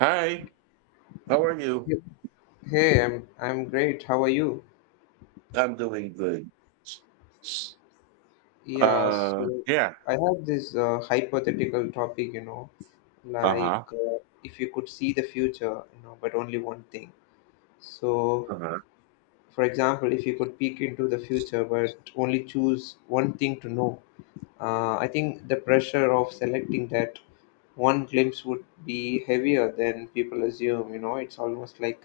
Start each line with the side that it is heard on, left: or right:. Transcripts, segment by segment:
right: Hi, how are you?
left: Hey, hey, I'm great. How are you?
right: I'm doing good.
left: Yeah,
right: Uh,
left: so
right: yeah.
left: I have this hypothetical topic, like
right: Uh-huh.
left: if you could see the future, but only one thing. So,
right: Uh-huh.
left: for example, if you could peek into the future but only choose one thing to know, I think the pressure of selecting that one glimpse would be heavier than people assume, you know, it's almost like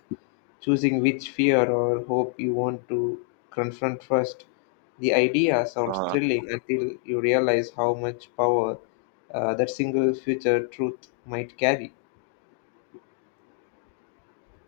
left: choosing which fear or hope you want to confront first. The idea sounds
right: Uh-huh.
left: thrilling until you realize how much power that single future truth might carry.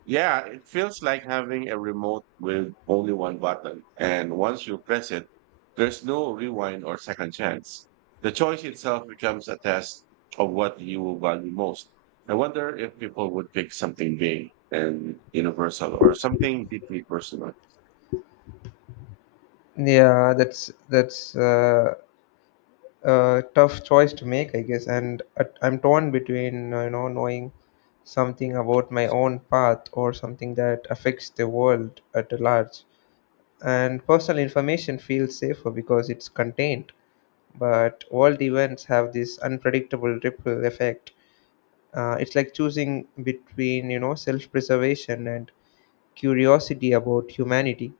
right: Yeah, it feels like having a remote with only one button. And once you press it, there's no rewind or second chance. The choice itself becomes a test of what you value most. I wonder if people would pick something big and universal or something deeply personal.
left: Yeah, that's a tough choice to make, I guess, and I'm torn between you know knowing something about my own path or something that affects the world at large. And personal information feels safer because it's contained but world events have this unpredictable ripple effect. It's like choosing between you know self-preservation and curiosity about humanity.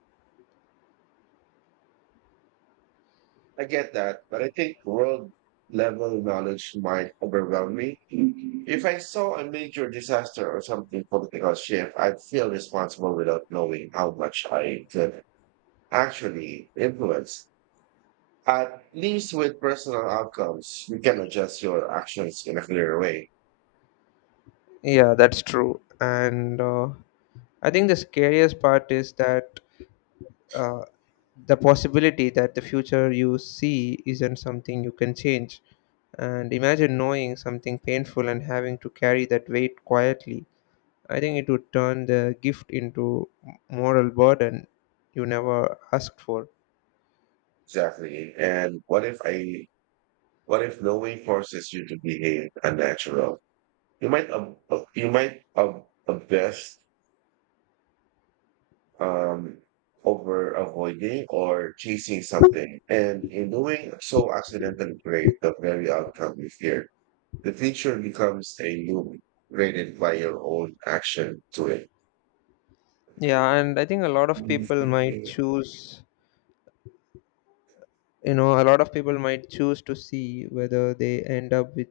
right: I get that, but I think world level knowledge might overwhelm me. If I saw a major disaster or something political shift, I'd feel responsible without knowing how much I could actually influence. At least with personal outcomes, you can adjust your actions in a clearer way.
left: Yeah, that's true. And I think the scariest part is that, uh, the possibility that the future you see isn't something you can change. And imagine knowing something painful and having to carry that weight quietly. I think it would turn the gift into moral burden you never asked for.
right: Exactly. And what if I, What if knowing forces you to behave unnatural? You might abuse, um, over avoiding or chasing something, and in doing so, accidentally create the very outcome you fear. The future becomes a loop created by your own action to it.
left: Yeah, and I think a lot of people might choose to see whether they end up with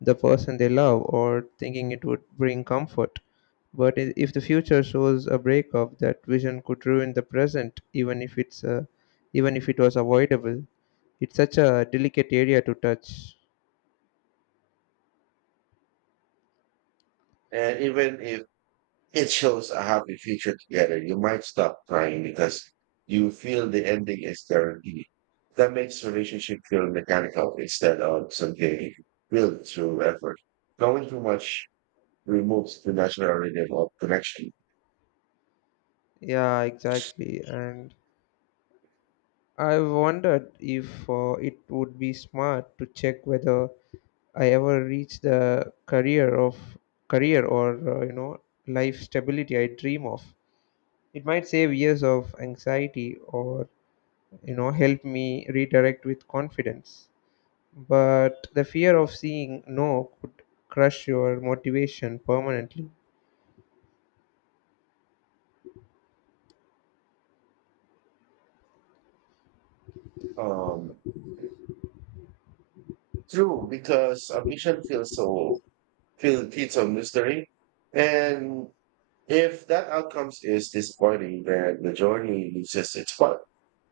left: the person they love or thinking it would bring comfort. But if the future shows a breakup, that vision could ruin the present, even if it's even if it was avoidable. It's such a delicate area to touch.
right: And even if it shows a happy future together, you might stop trying because you feel the ending is guaranteed. That makes relationship feel mechanical instead of something built through effort. Going too much removes the natural level of connection.
left: Yeah, exactly. And I've wondered if it would be smart to check whether I ever reach the career or you know life stability I dream of. It might save years of anxiety or you know help me redirect with confidence. But the fear of seeing no could crush your motivation permanently.
right: Um, true, because ambition feels so feel feeds on mystery, and if that outcomes is disappointing, then the journey loses its fun.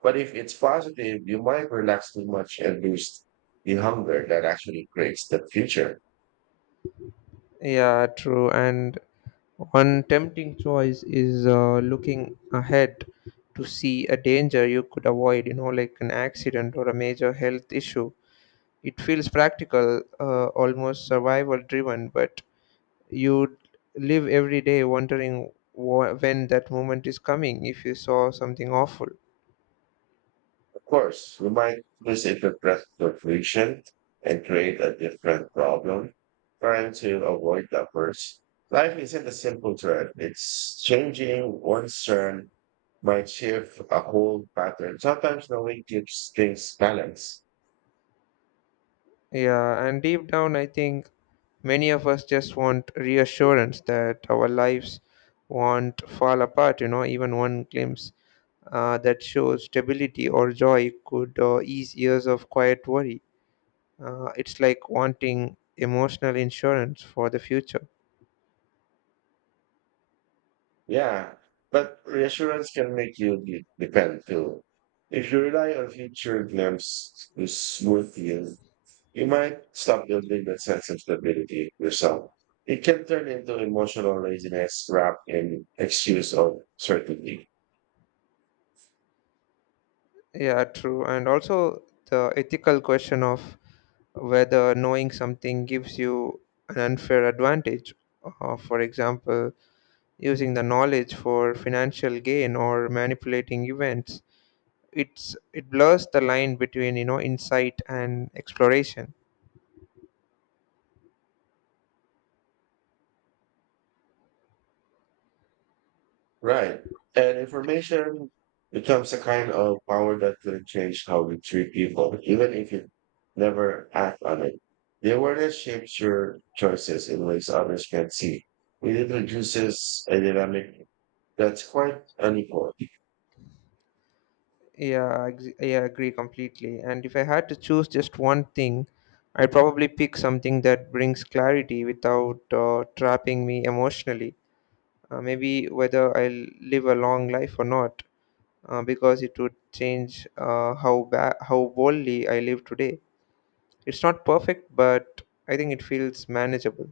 right: But if it's positive, you might relax too much and lose the hunger that actually creates the future.
left: Yeah, true. And one tempting choice is looking ahead to see a danger you could avoid, you know, like an accident or a major health issue. It feels practical, almost survival driven, but you live every day wondering when that moment is coming if you saw something awful.
right: Of course, we might misinterpret the friction and create a different problem, trying to avoid the first. Life isn't a simple thread. It's changing. One turn might shift a whole pattern. Sometimes knowing keeps things balanced.
left: Yeah, and deep down, I think many of us just want reassurance that our lives won't fall apart, you know, even one glimpse that shows stability or joy could ease years of quiet worry. It's like wanting emotional insurance for the future.
right: Yeah. But reassurance can make you depend too. If you rely on future glimpse to smooth you, you might stop building that sense of stability yourself. It can turn into emotional laziness wrapped in excuse of certainty.
left: Yeah, true. And also the ethical question of whether knowing something gives you an unfair advantage. For example, using the knowledge for financial gain or manipulating events. It's it blurs the line between you know insight and exploration.
right: Right. And information becomes a kind of power that can change how we treat people, even if you never act on it. The awareness shapes your choices in ways others can't see. It introduces a dynamic that's quite unequal.
left: Yeah, I agree completely. And if I had to choose just one thing, I'd probably pick something that brings clarity without trapping me emotionally. Maybe whether I'll live a long life or not, because it would change how boldly I live today. It's not perfect, but I think it feels manageable.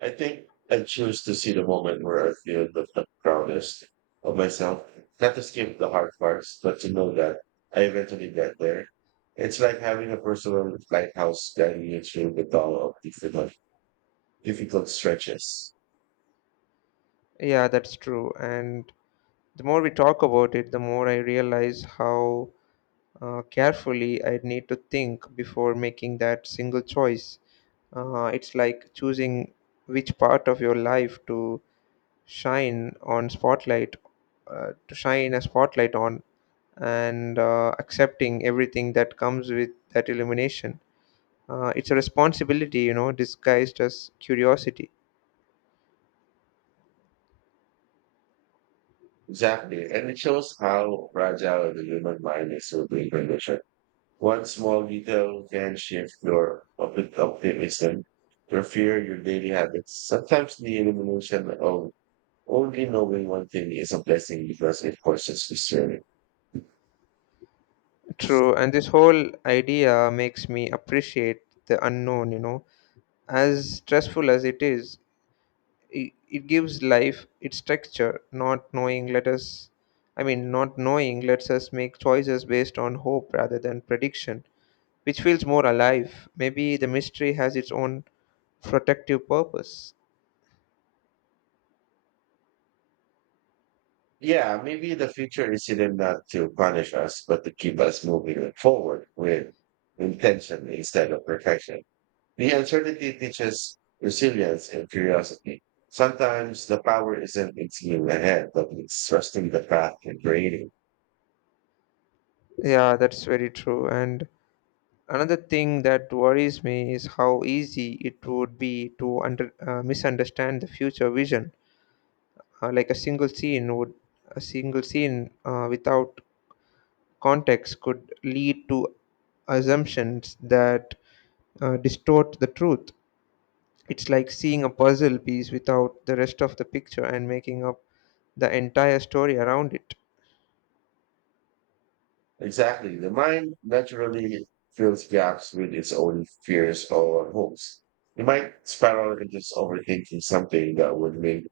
right: I think I choose to see the moment where I feel the proudest of myself. Not to skip the hard parts, but to know that I eventually get there. It's like having a personal lighthouse guiding you through the dull of difficult stretches.
left: Yeah, that's true. And the more we talk about it, the more I realize how carefully I need to think before making that single choice. It's like choosing which part of your life to shine on spotlight, to shine a spotlight on, and accepting everything that comes with that illumination. It's a responsibility, you know, disguised as curiosity.
right: Exactly. And it shows how fragile the human mind is to being conditioned. One small detail can shift your optimism, your fear, your daily habits. Sometimes the elimination of only knowing one thing is a blessing because it forces to serve.
left: True, and this whole idea makes me appreciate the unknown, you know. As stressful as it is, it gives life its texture. Not knowing let us, I mean, Not knowing lets us make choices based on hope rather than prediction, which feels more alive. Maybe the mystery has its own protective purpose.
right: Yeah, maybe the future is hidden not to punish us, but to keep us moving forward with intention instead of perfection. The uncertainty teaches resilience and curiosity. Sometimes the power isn't in seeing ahead, but it's trusting the path and creating.
left: Yeah, that's very true. And another thing that worries me is how easy it would be to misunderstand the future vision. Uh, like a single scene would, a single scene without context could lead to assumptions that distort the truth. It's like seeing a puzzle piece without the rest of the picture and making up the entire story around it.
right: Exactly. The mind naturally fills gaps with its own fears or hopes. You might spiral into overthinking something that would make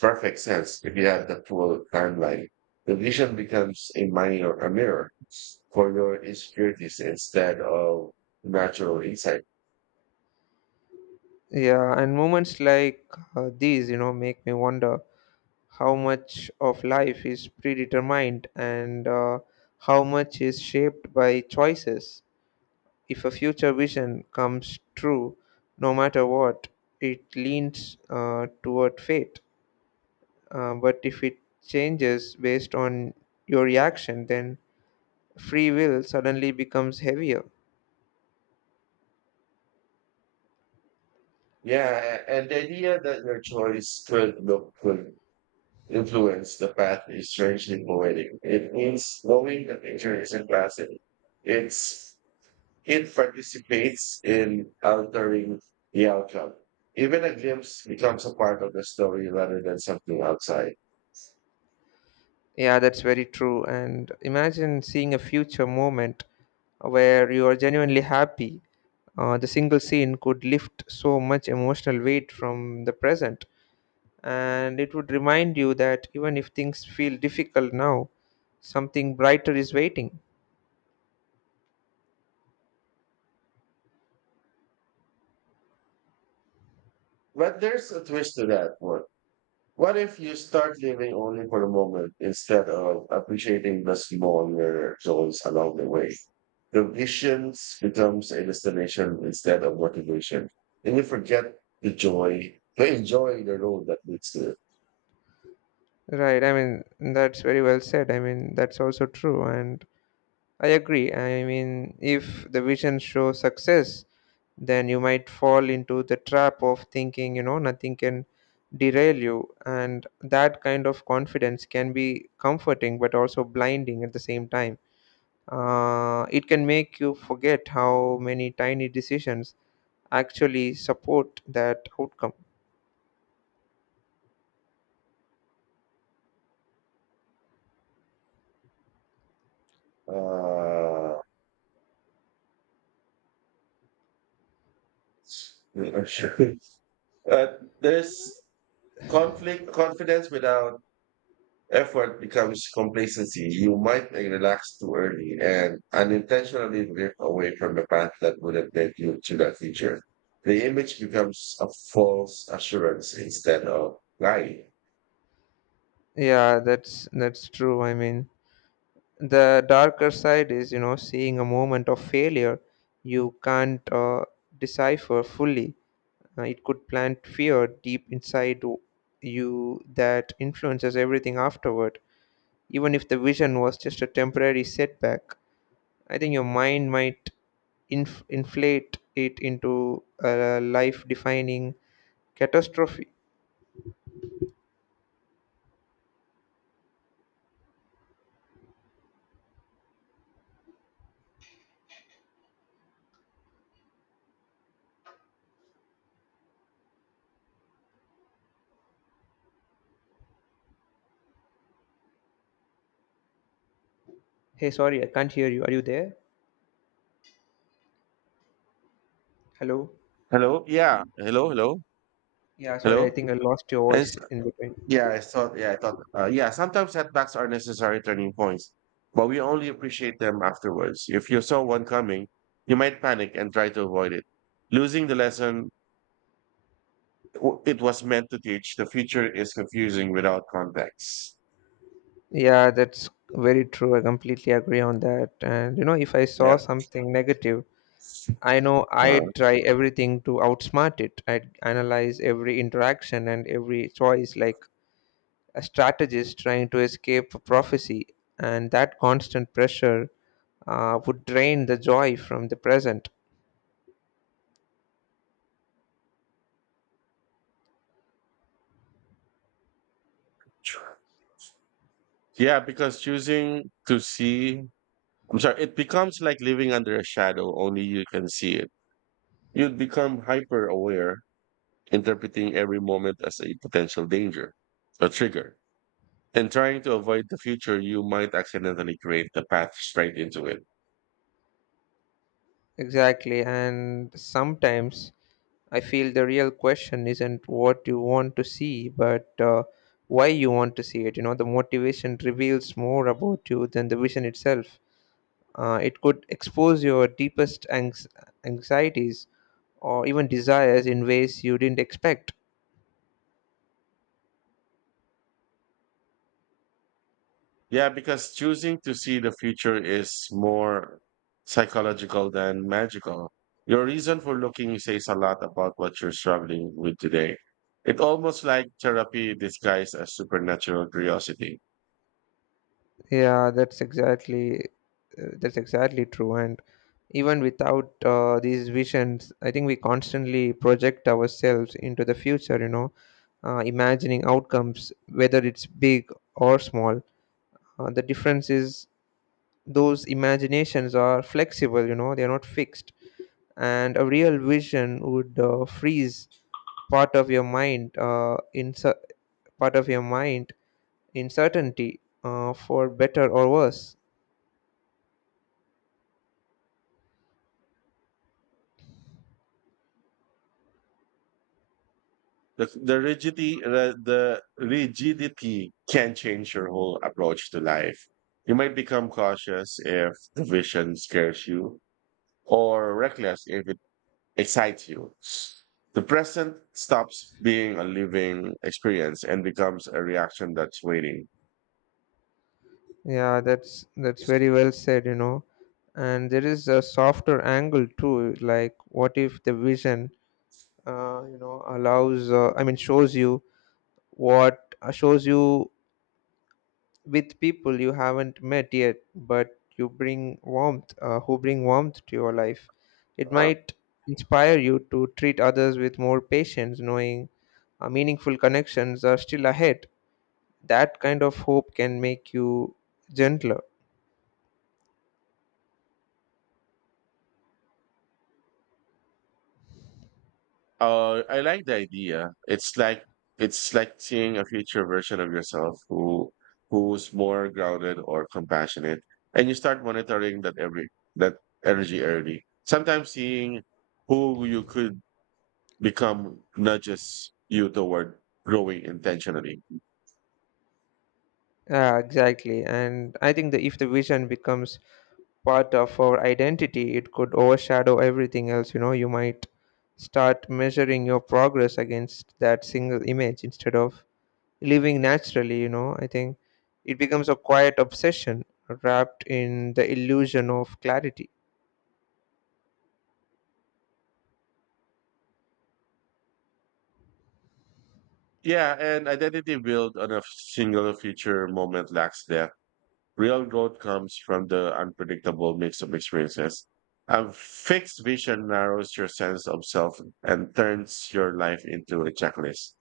right: perfect sense if you have the full timeline. The vision becomes a mirror for your insecurities instead of natural insight.
left: Yeah, and moments like these, you know, make me wonder how much of life is predetermined and how much is shaped by choices. If a future vision comes true, no matter what, it leans toward fate. But if it changes based on your reaction, then free will suddenly becomes heavier.
right: Yeah, and the idea that your choice could influence the path is strangely poetic. It means knowing the picture isn't passive. It's it participates in altering the outcome. Even a glimpse becomes a part of the story rather than something outside.
left: Yeah, that's very true. And imagine seeing a future moment where you are genuinely happy. The single scene could lift so much emotional weight from the present, and it would remind you that even if things feel difficult now, something brighter is waiting.
right: But there's a twist to that one. What if you start living only for the moment instead of appreciating the smaller joys along the way? The visions becomes a destination instead of motivation. And you forget the joy, to enjoy the road that leads to it.
left: Right, I mean, that's very well said. I mean, that's also true. And I agree. I mean, if the vision shows success, then you might fall into the trap of thinking, you know, nothing can derail you. And that kind of confidence can be comforting but also blinding at the same time. It can make you forget how many tiny decisions actually support that outcome.
right: Uh, uh, there's conflict, confidence without effort becomes complacency. You might relax too early and unintentionally drift away from the path that would have led you to that future. The image becomes a false assurance instead of lying.
left: Yeah, that's true. I mean, the darker side is you know seeing a moment of failure you can't decipher fully. It could plant fear deep inside you that influences everything afterward, even if the vision was just a temporary setback. I think your mind might inflate it into a life defining catastrophe. Hey, sorry, I can't hear you. Are you there? Hello?
right: Hello? Yeah. Hello? Hello?
left: Yeah, sorry, I
right: Hello?
left: think I lost your
right: And s-
left: voice in between.
right: yeah, I thought, yeah, I thought, yeah, Sometimes setbacks are necessary turning points, but we only appreciate them afterwards. If you saw one coming, you might panic and try to avoid it. Losing the lesson it was meant to teach, the future is confusing without context.
left: Yeah, that's very true. I completely agree on that. And you know, if I saw
right: Yep.
left: something negative, I know
right: Uh,
left: I'd try everything to outsmart it. I'd analyze every interaction and every choice like a strategist trying to escape a prophecy. And that constant pressure would drain the joy from the present.
right: yeah, because choosing to see, I'm sorry, it becomes like living under a shadow, only you can see it. You'd become hyper aware, interpreting every moment as a potential danger, a trigger, and trying to avoid the future, you might accidentally create the path straight into it.
left: Exactly. And sometimes I feel the real question isn't what you want to see, but why you want to see it. You know, the motivation reveals more about you than the vision itself. It could expose your deepest anxieties or even desires in ways you didn't expect.
right: Yeah, because choosing to see the future is more psychological than magical. Your reason for looking says a lot about what you're struggling with today. It's almost like therapy disguised as supernatural curiosity.
left: Yeah, that's exactly true. And even without these visions, I think we constantly project ourselves into the future. You know, imagining outcomes, whether it's big or small. The difference is those imaginations are flexible, you know, they are not fixed. And a real vision would freeze part of your mind uh, in cer- part of your mind in certainty, for better or worse.
right: The rigidity can change your whole approach to life. You might become cautious if the vision scares you, or reckless if it excites you. The present stops being a living experience and becomes a reaction that's waiting.
left: Yeah, that's very well said, you know. And there is a softer angle too. Like, what if the vision, you know, allows? I mean, shows you what shows you with people you haven't met yet, but you bring warmth, who bring warmth to your life. It might inspire you to treat others with more patience, knowing meaningful connections are still ahead. That kind of hope can make you gentler.
right: I like the idea. It's like seeing a future version of yourself who's more grounded or compassionate, and you start monitoring that energy early. Sometimes seeing who you could become nudges you toward growing intentionally.
left: Yeah, exactly. And I think that if the vision becomes part of our identity, it could overshadow everything else. You know, you might start measuring your progress against that single image instead of living naturally, you know. I think it becomes a quiet obsession wrapped in the illusion of clarity,
right: Yeah, and identity built on a single future moment lacks depth. Real growth comes from the unpredictable mix of experiences. A fixed vision narrows your sense of self and turns your life into a checklist.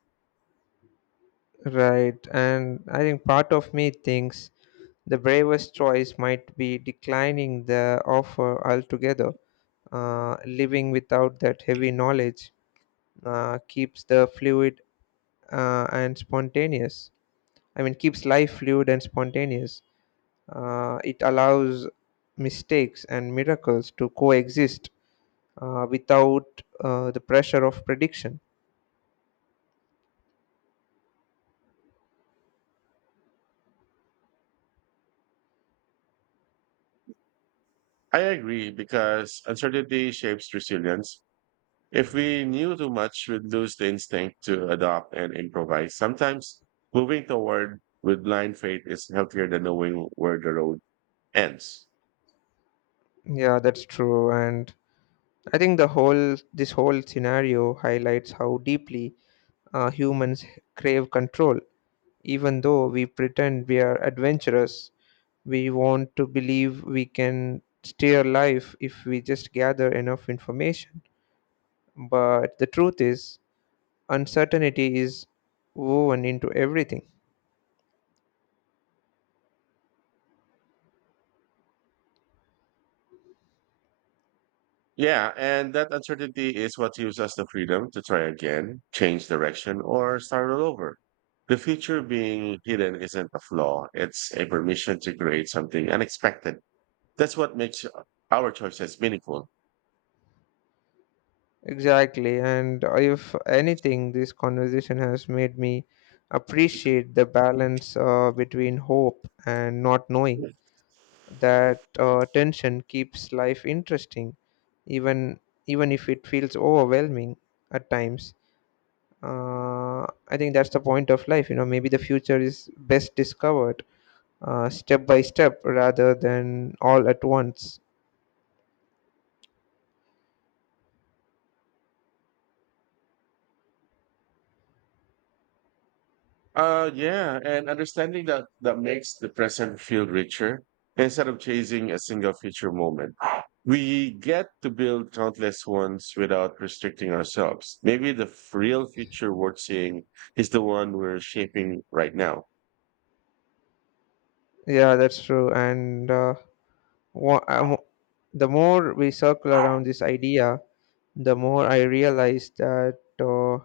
left: right? And I think part of me thinks the bravest choice might be declining the offer altogether. Living without that heavy knowledge keeps the fluid and spontaneous. I mean, keeps life fluid and spontaneous. It allows mistakes and miracles to coexist without the pressure of prediction.
right: I agree because uncertainty shapes resilience. If we knew too much, we'd lose the instinct to adopt and improvise. Sometimes moving toward with blind faith is healthier than knowing where the road ends.
left: Yeah, that's true. And I think the whole this whole scenario highlights how deeply humans crave control. Even though we pretend we are adventurous, we want to believe we can steer life if we just gather enough information. But the truth is, uncertainty is woven into everything.
right: Yeah, and that uncertainty is what gives us the freedom to try again, change direction, or start all over. The future being hidden isn't a flaw, it's a permission to create something unexpected. That's what makes our choices meaningful.
left: Exactly. And if anything, this conversation has made me appreciate the balance between hope and not knowing. That tension keeps life interesting, even even if it feels overwhelming at times. I think that's the point of life. You know, maybe the future is best discovered step by step rather than all at once.
right: Yeah, and understanding that makes the present feel richer instead of chasing a single feature moment. We get to build countless ones without restricting ourselves. Maybe the real future worth seeing is the one we're shaping right now.
left: Yeah, that's true. And Wha- I mo- the more we circle around this idea, the more I realize that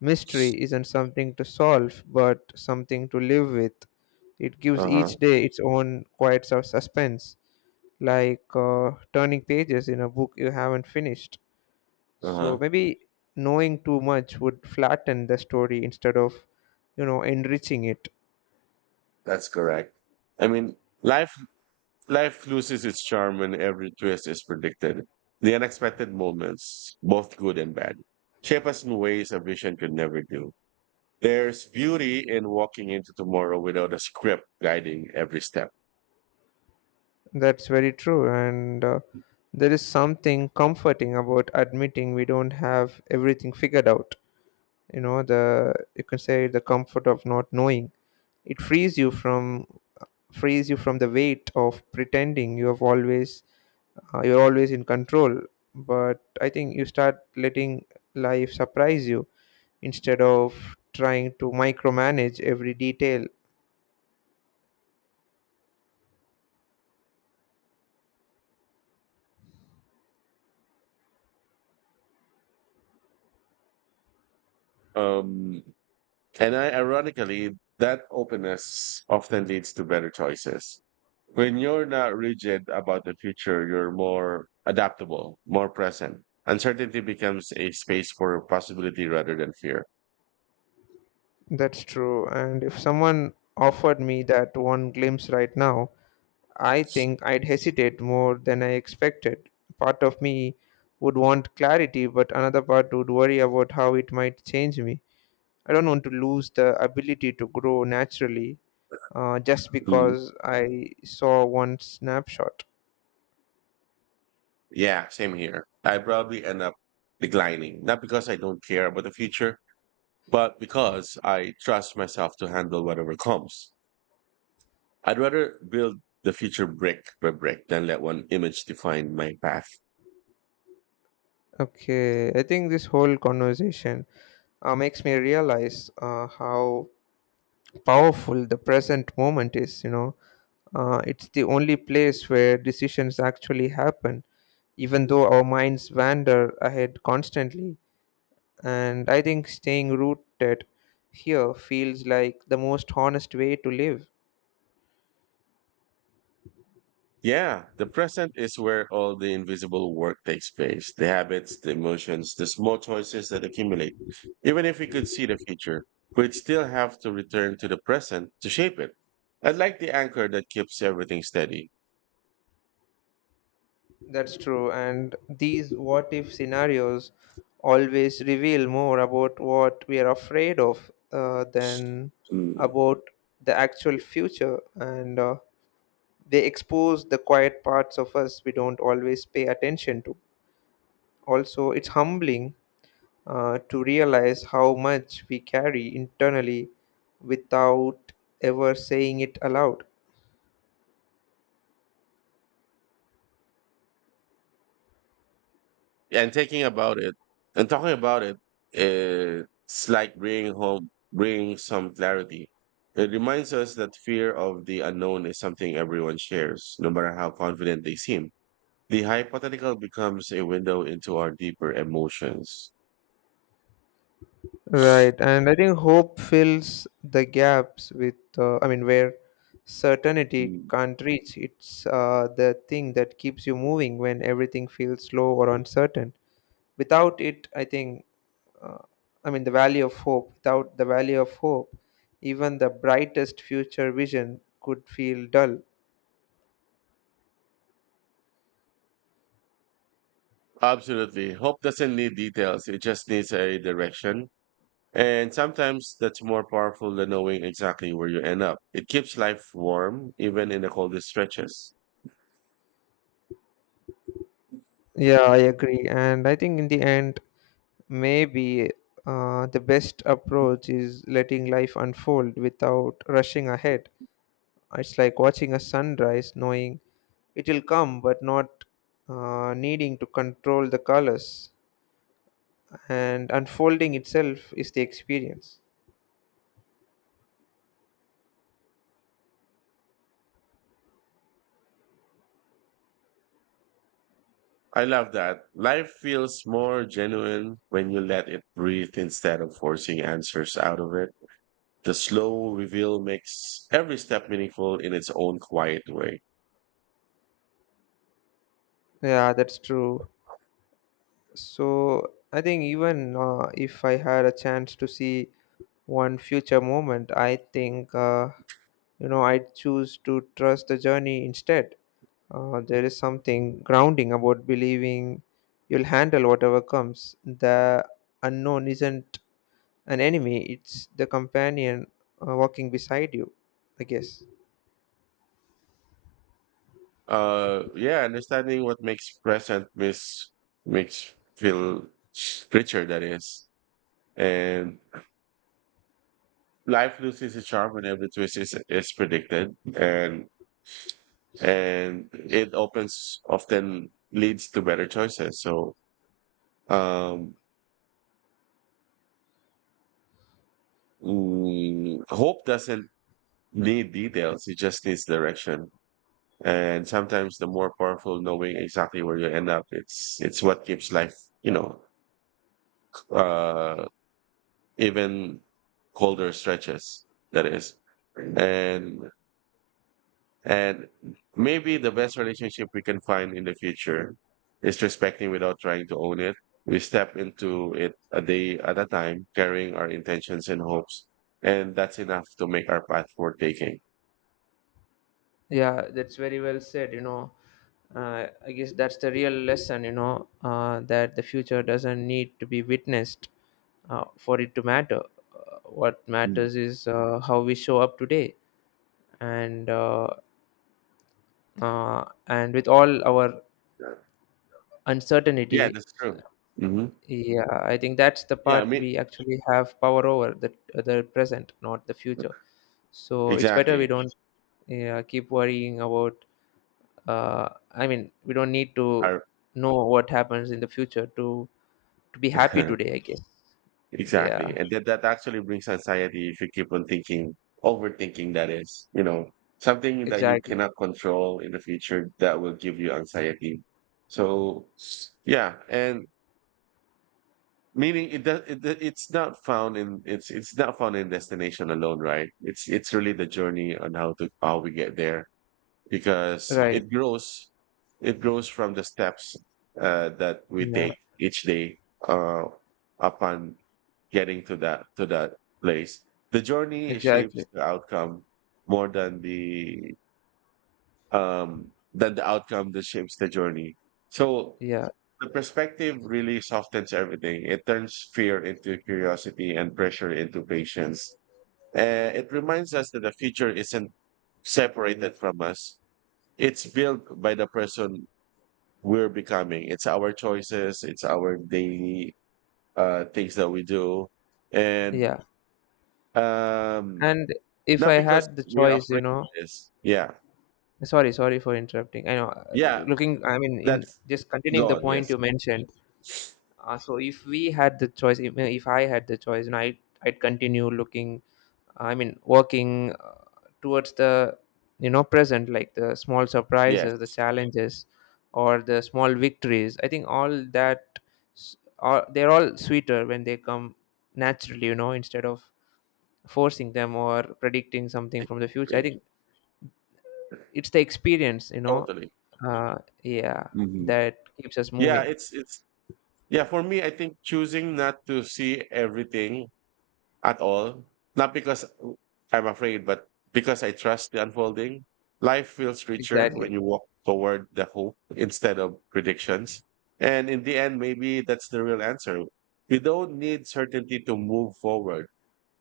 left: mystery isn't something to solve, but something to live with. It gives
right: Uh-huh.
left: each day its own quiet sort suspense, like turning pages in a book you haven't finished. So
right: Uh-huh.
left: maybe knowing too much would flatten the story instead of, you know, enriching it.
right: That's correct. I mean, life life loses its charm when every twist is predicted. The unexpected moments, both good and bad, shape us in ways a vision could never do. There's beauty in walking into tomorrow without a script guiding every step.
left: That's very true. And there is something comforting about admitting we don't have everything figured out. You know, the you can say the comfort of not knowing. It frees you from the weight of pretending you have always you're always in control. But I think you start letting life surprise you instead of trying to micromanage every detail.
right: Um, and I, ironically, that openness often leads to better choices. When you're not rigid about the future, you're more adaptable, more present. Uncertainty becomes a space for possibility rather than fear.
left: That's true. And if someone offered me that one glimpse right now, I think I'd hesitate more than I expected. Part of me would want clarity, but another part would worry about how it might change me. I don't want to lose the ability to grow naturally just
right: Mhm.
left: because I saw one snapshot.
right: Yeah, same here. I probably end up declining, not because I don't care about the future, but because I trust myself to handle whatever comes. I'd rather build the future brick by brick than let one image define my path.
left: Okay, I think this whole conversation makes me realize how powerful the present moment is, you know. It's the only place where decisions actually happen even though our minds wander ahead constantly. And I think staying rooted here feels like the most honest way to live.
right: Yeah, the present is where all the invisible work takes place, the habits, the emotions, the small choices that accumulate. Even if we could see the future, we'd still have to return to the present to shape it. I'd like the anchor that keeps everything steady.
left: That's true. And these what if scenarios always reveal more about what we are afraid of than about the actual future. And they expose the quiet parts of us we don't always pay attention to. Also, it's humbling to realize how much we carry internally without ever saying it aloud.
right: Yeah, and thinking about it and talking about it, it's like bringing some clarity. It reminds us that fear of the unknown is something everyone shares, no matter how confident they seem. The hypothetical becomes a window into our deeper emotions.
left: Right, and I think hope fills the gaps with, I mean, where certainty
right: Mm.
left: can't reach. It's the thing that keeps you moving when everything feels slow or uncertain. Without it, I think, uh, I mean, the value of hope, without the value of hope, even the brightest future vision could feel dull.
right: Absolutely, hope doesn't need details, it just needs a direction. And sometimes that's more powerful than knowing exactly where you end up. It keeps life warm even in the coldest stretches.
left: Yeah, I agree. And I think in the end, maybe the best approach is letting life unfold without rushing ahead. It's like watching a sunrise, knowing it will come, but not needing to control the colors. And unfolding itself is the experience.
right: I love that. Life feels more genuine when you let it breathe instead of forcing answers out of it. The slow reveal makes every step meaningful in its own quiet way.
left: Yeah, that's true. So I think even if I had a chance to see one future moment, I think you know I'd choose to trust the journey instead. There is something grounding about believing you'll handle whatever comes. The unknown isn't an enemy; it's the companion walking beside you, I guess.
right: Yeah, understanding what makes present miss makes feel richer, that is. And life loses its charm when every is predicted. And it opens often leads to better choices, so. um Hope doesn't need details, it just needs direction. And sometimes the more powerful knowing exactly where you end up, it's what keeps life, you know, uh even colder stretches. That is, and and maybe the best relationship we can find in the future is respecting without trying to own it. We step into it a day at a time, carrying our intentions and hopes, and that's enough to make our path worth taking.
left: Yeah, that's very well said. You know, I guess that's the real lesson. You know, that the future doesn't need to be witnessed for it to matter. What
right: Mm.
left: matters is how we show up today, and uh, and with all our
right: Yeah,
left: uncertainty.
right: that's true. Hmm.
left: Yeah, I think that's the
right: Yeah, I
left: part
right: mean,
left: we actually have power over, the present, not the future. So it's better we
right: exactly.
left: don't, yeah, keep worrying about. I mean, we don't need to
right: Our
left: know what happens in the future to be happy today, I guess.
right: exactly.
left: Yeah.
right: And that actually brings anxiety if you keep on thinking, overthinking that is, you know, something that you
left: Exactly.
right: cannot control in the future that will give you anxiety. So yeah, and meaning it's not found in destination alone, right? It's really the journey on how we get there, because
left: Right.
right: it grows from the steps that we
left: Yeah.
right: take each day, uh, upon getting to that place. The journey
left: Exactly.
right: shapes the outcome more than the, um than the outcome that shapes the journey. So
left: Yeah.
right: the perspective really softens everything. It turns fear into curiosity and pressure into patience. It reminds us that the future isn't separated from us, it's built by the person we're becoming. It's our choices, it's our daily, things that we do. And
left: Yeah.
right: um,
left: And if
right: not
left: I
right: because
left: had the
right: we're
left: choice,
right: afraid
left: you know,
right: of this. Yeah.
left: sorry for interrupting. I know,
right: Yeah.
left: looking, I mean, in
right: That's
left: just continuing the
right: gone.
left: point
right: Yes.
left: you mentioned. So if we had the choice, if I had the choice, and I'd continue looking, I mean, working towards the, you know, present, like the small surprises, the
right: Yes.
left: challenges, or the small victories. I think all that, s- are they're all sweeter when they come naturally, you know, instead of forcing them or predicting something from the future. I
right: Exactly.
left: think it's the experience, you know.
right: Totally.
left: uh yeah
right: Hmm.
left: that keeps us
right: Yeah.
left: moving.
right: Yeah. For me, I think choosing not to see everything at all. Not because I'm afraid, but because I trust the unfolding. Life feels richer when
left: Exactly.
right: you walk toward the hope instead of predictions. And in the end, maybe that's the real answer. We don't need certainty to move forward,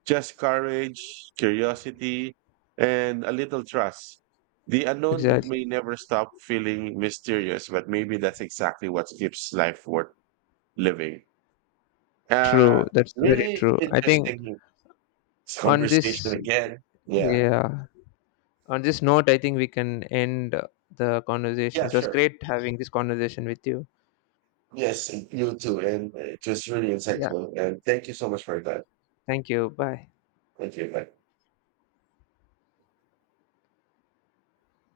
right: just courage, curiosity, and a little trust. The unknown
left: Exactly.
right: may never stop feeling mysterious, but maybe that's exactly what keeps life worth living. Uh,
left: True, that's very
right: Really
left: true. I think
right: interesting this
left: on this,
right: conversation again. Yeah.
left: yeah, on this note I think we can end the conversation.
right: Yeah,
left: It was
right: sure.
left: great having this conversation with you.
right: Yes, and you too. And it really
left: Yeah,
right: insightful. And thank you so much for that.
left: thank you. Bye.
right: Thank you. Bye.